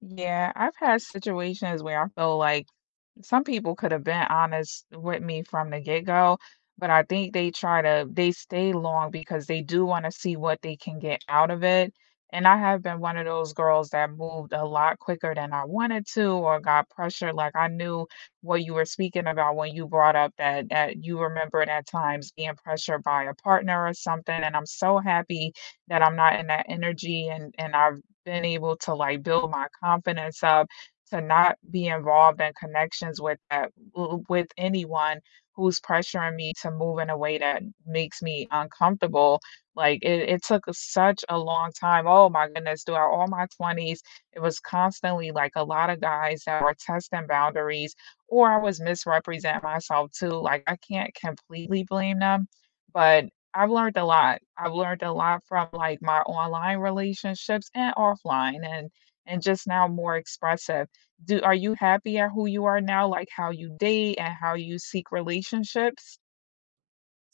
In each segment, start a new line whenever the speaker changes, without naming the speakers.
Yeah, I've had situations where I feel like some people could have been honest with me from the get-go, but I think they try to they stay long because they do wanna see what they can get out of it, and I have been one of those girls that moved a lot quicker than I wanted to, or got pressure like I knew what you were speaking about when you brought up that that you remember that times being pressured by a partner or something, and I'm so happy that I'm not in that energy and and I've been able to, like, build my confidence up to not be involved in connections with, uh, w with anyone who's pressuring me to move in a way that makes me uncomfortable, like, it it took such a long time, oh my goodness, throughout all my 20s, it was constantly, like, a lot of guys that were testing boundaries, or I was misrepresenting myself too, like, I can't completely blame them, but I've learned a lot, I've learned a lot from, like, my online relationships and offline, and and and just now more expressive. Do Are you happy at who you are now, like how you date, and how you seek relationships?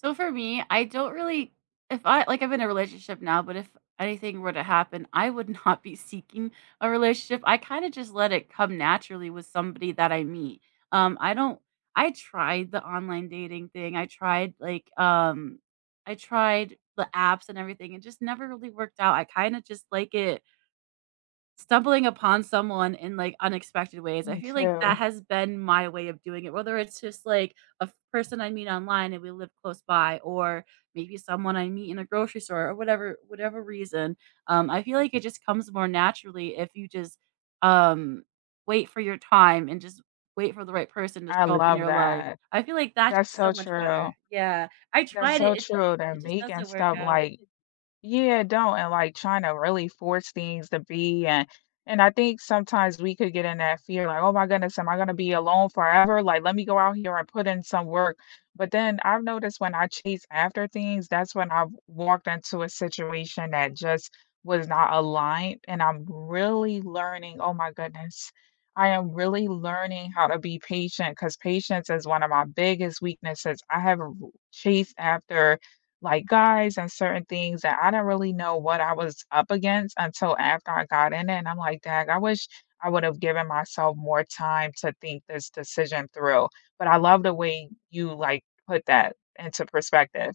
So for me, I don't really if I Like, I'm in a relationship now, but if anything were to happen, I would not be seeking a relationship, I kinda just let it come naturally with somebody that I meet, um, I don't I tried the online dating thing, I tried, like, um I tried the apps and everything, it just never really worked out, I kinda just like it stumbling upon someone in, like, unexpected ways, I
Me
feel like that
too.
has been my way of doing it, whether it's just, like, a f person I meet online, and we live close by, or maybe someone I meet in a grocery store, or whatever whatever reason, um, I feel like it just comes more naturally if you just, um, wait for your time, and just wait for the right person to
I
show up in
love
your life,
that.
I feel like that's
That's so
so much
true.
better. Yeah, I
That's
tried it,
so
it
true, they're
it just
making
doesn't work
stuff
out.
like Yeah, don't, and, like, tryna really force things to be and and I think sometimes we could get in that fear like, "Oh my goodness, am I gonna be alone forever?" Like, "Let me go out here, I put in some work." But then I've noticed when I chase after things, that's when I've walked into a situation that just was not aligned, and I'm really learning Oh my goodness, I am really learning how to be patient, 'cause patience is one of my biggest weaknesses, I have a r chased after, like, guys and certain things that I don't really know what I was up against until after I got in it, and I'm like, "Dang, I wish I would have given myself more time to think this decision through," but I love the way you, like, put that into perspective.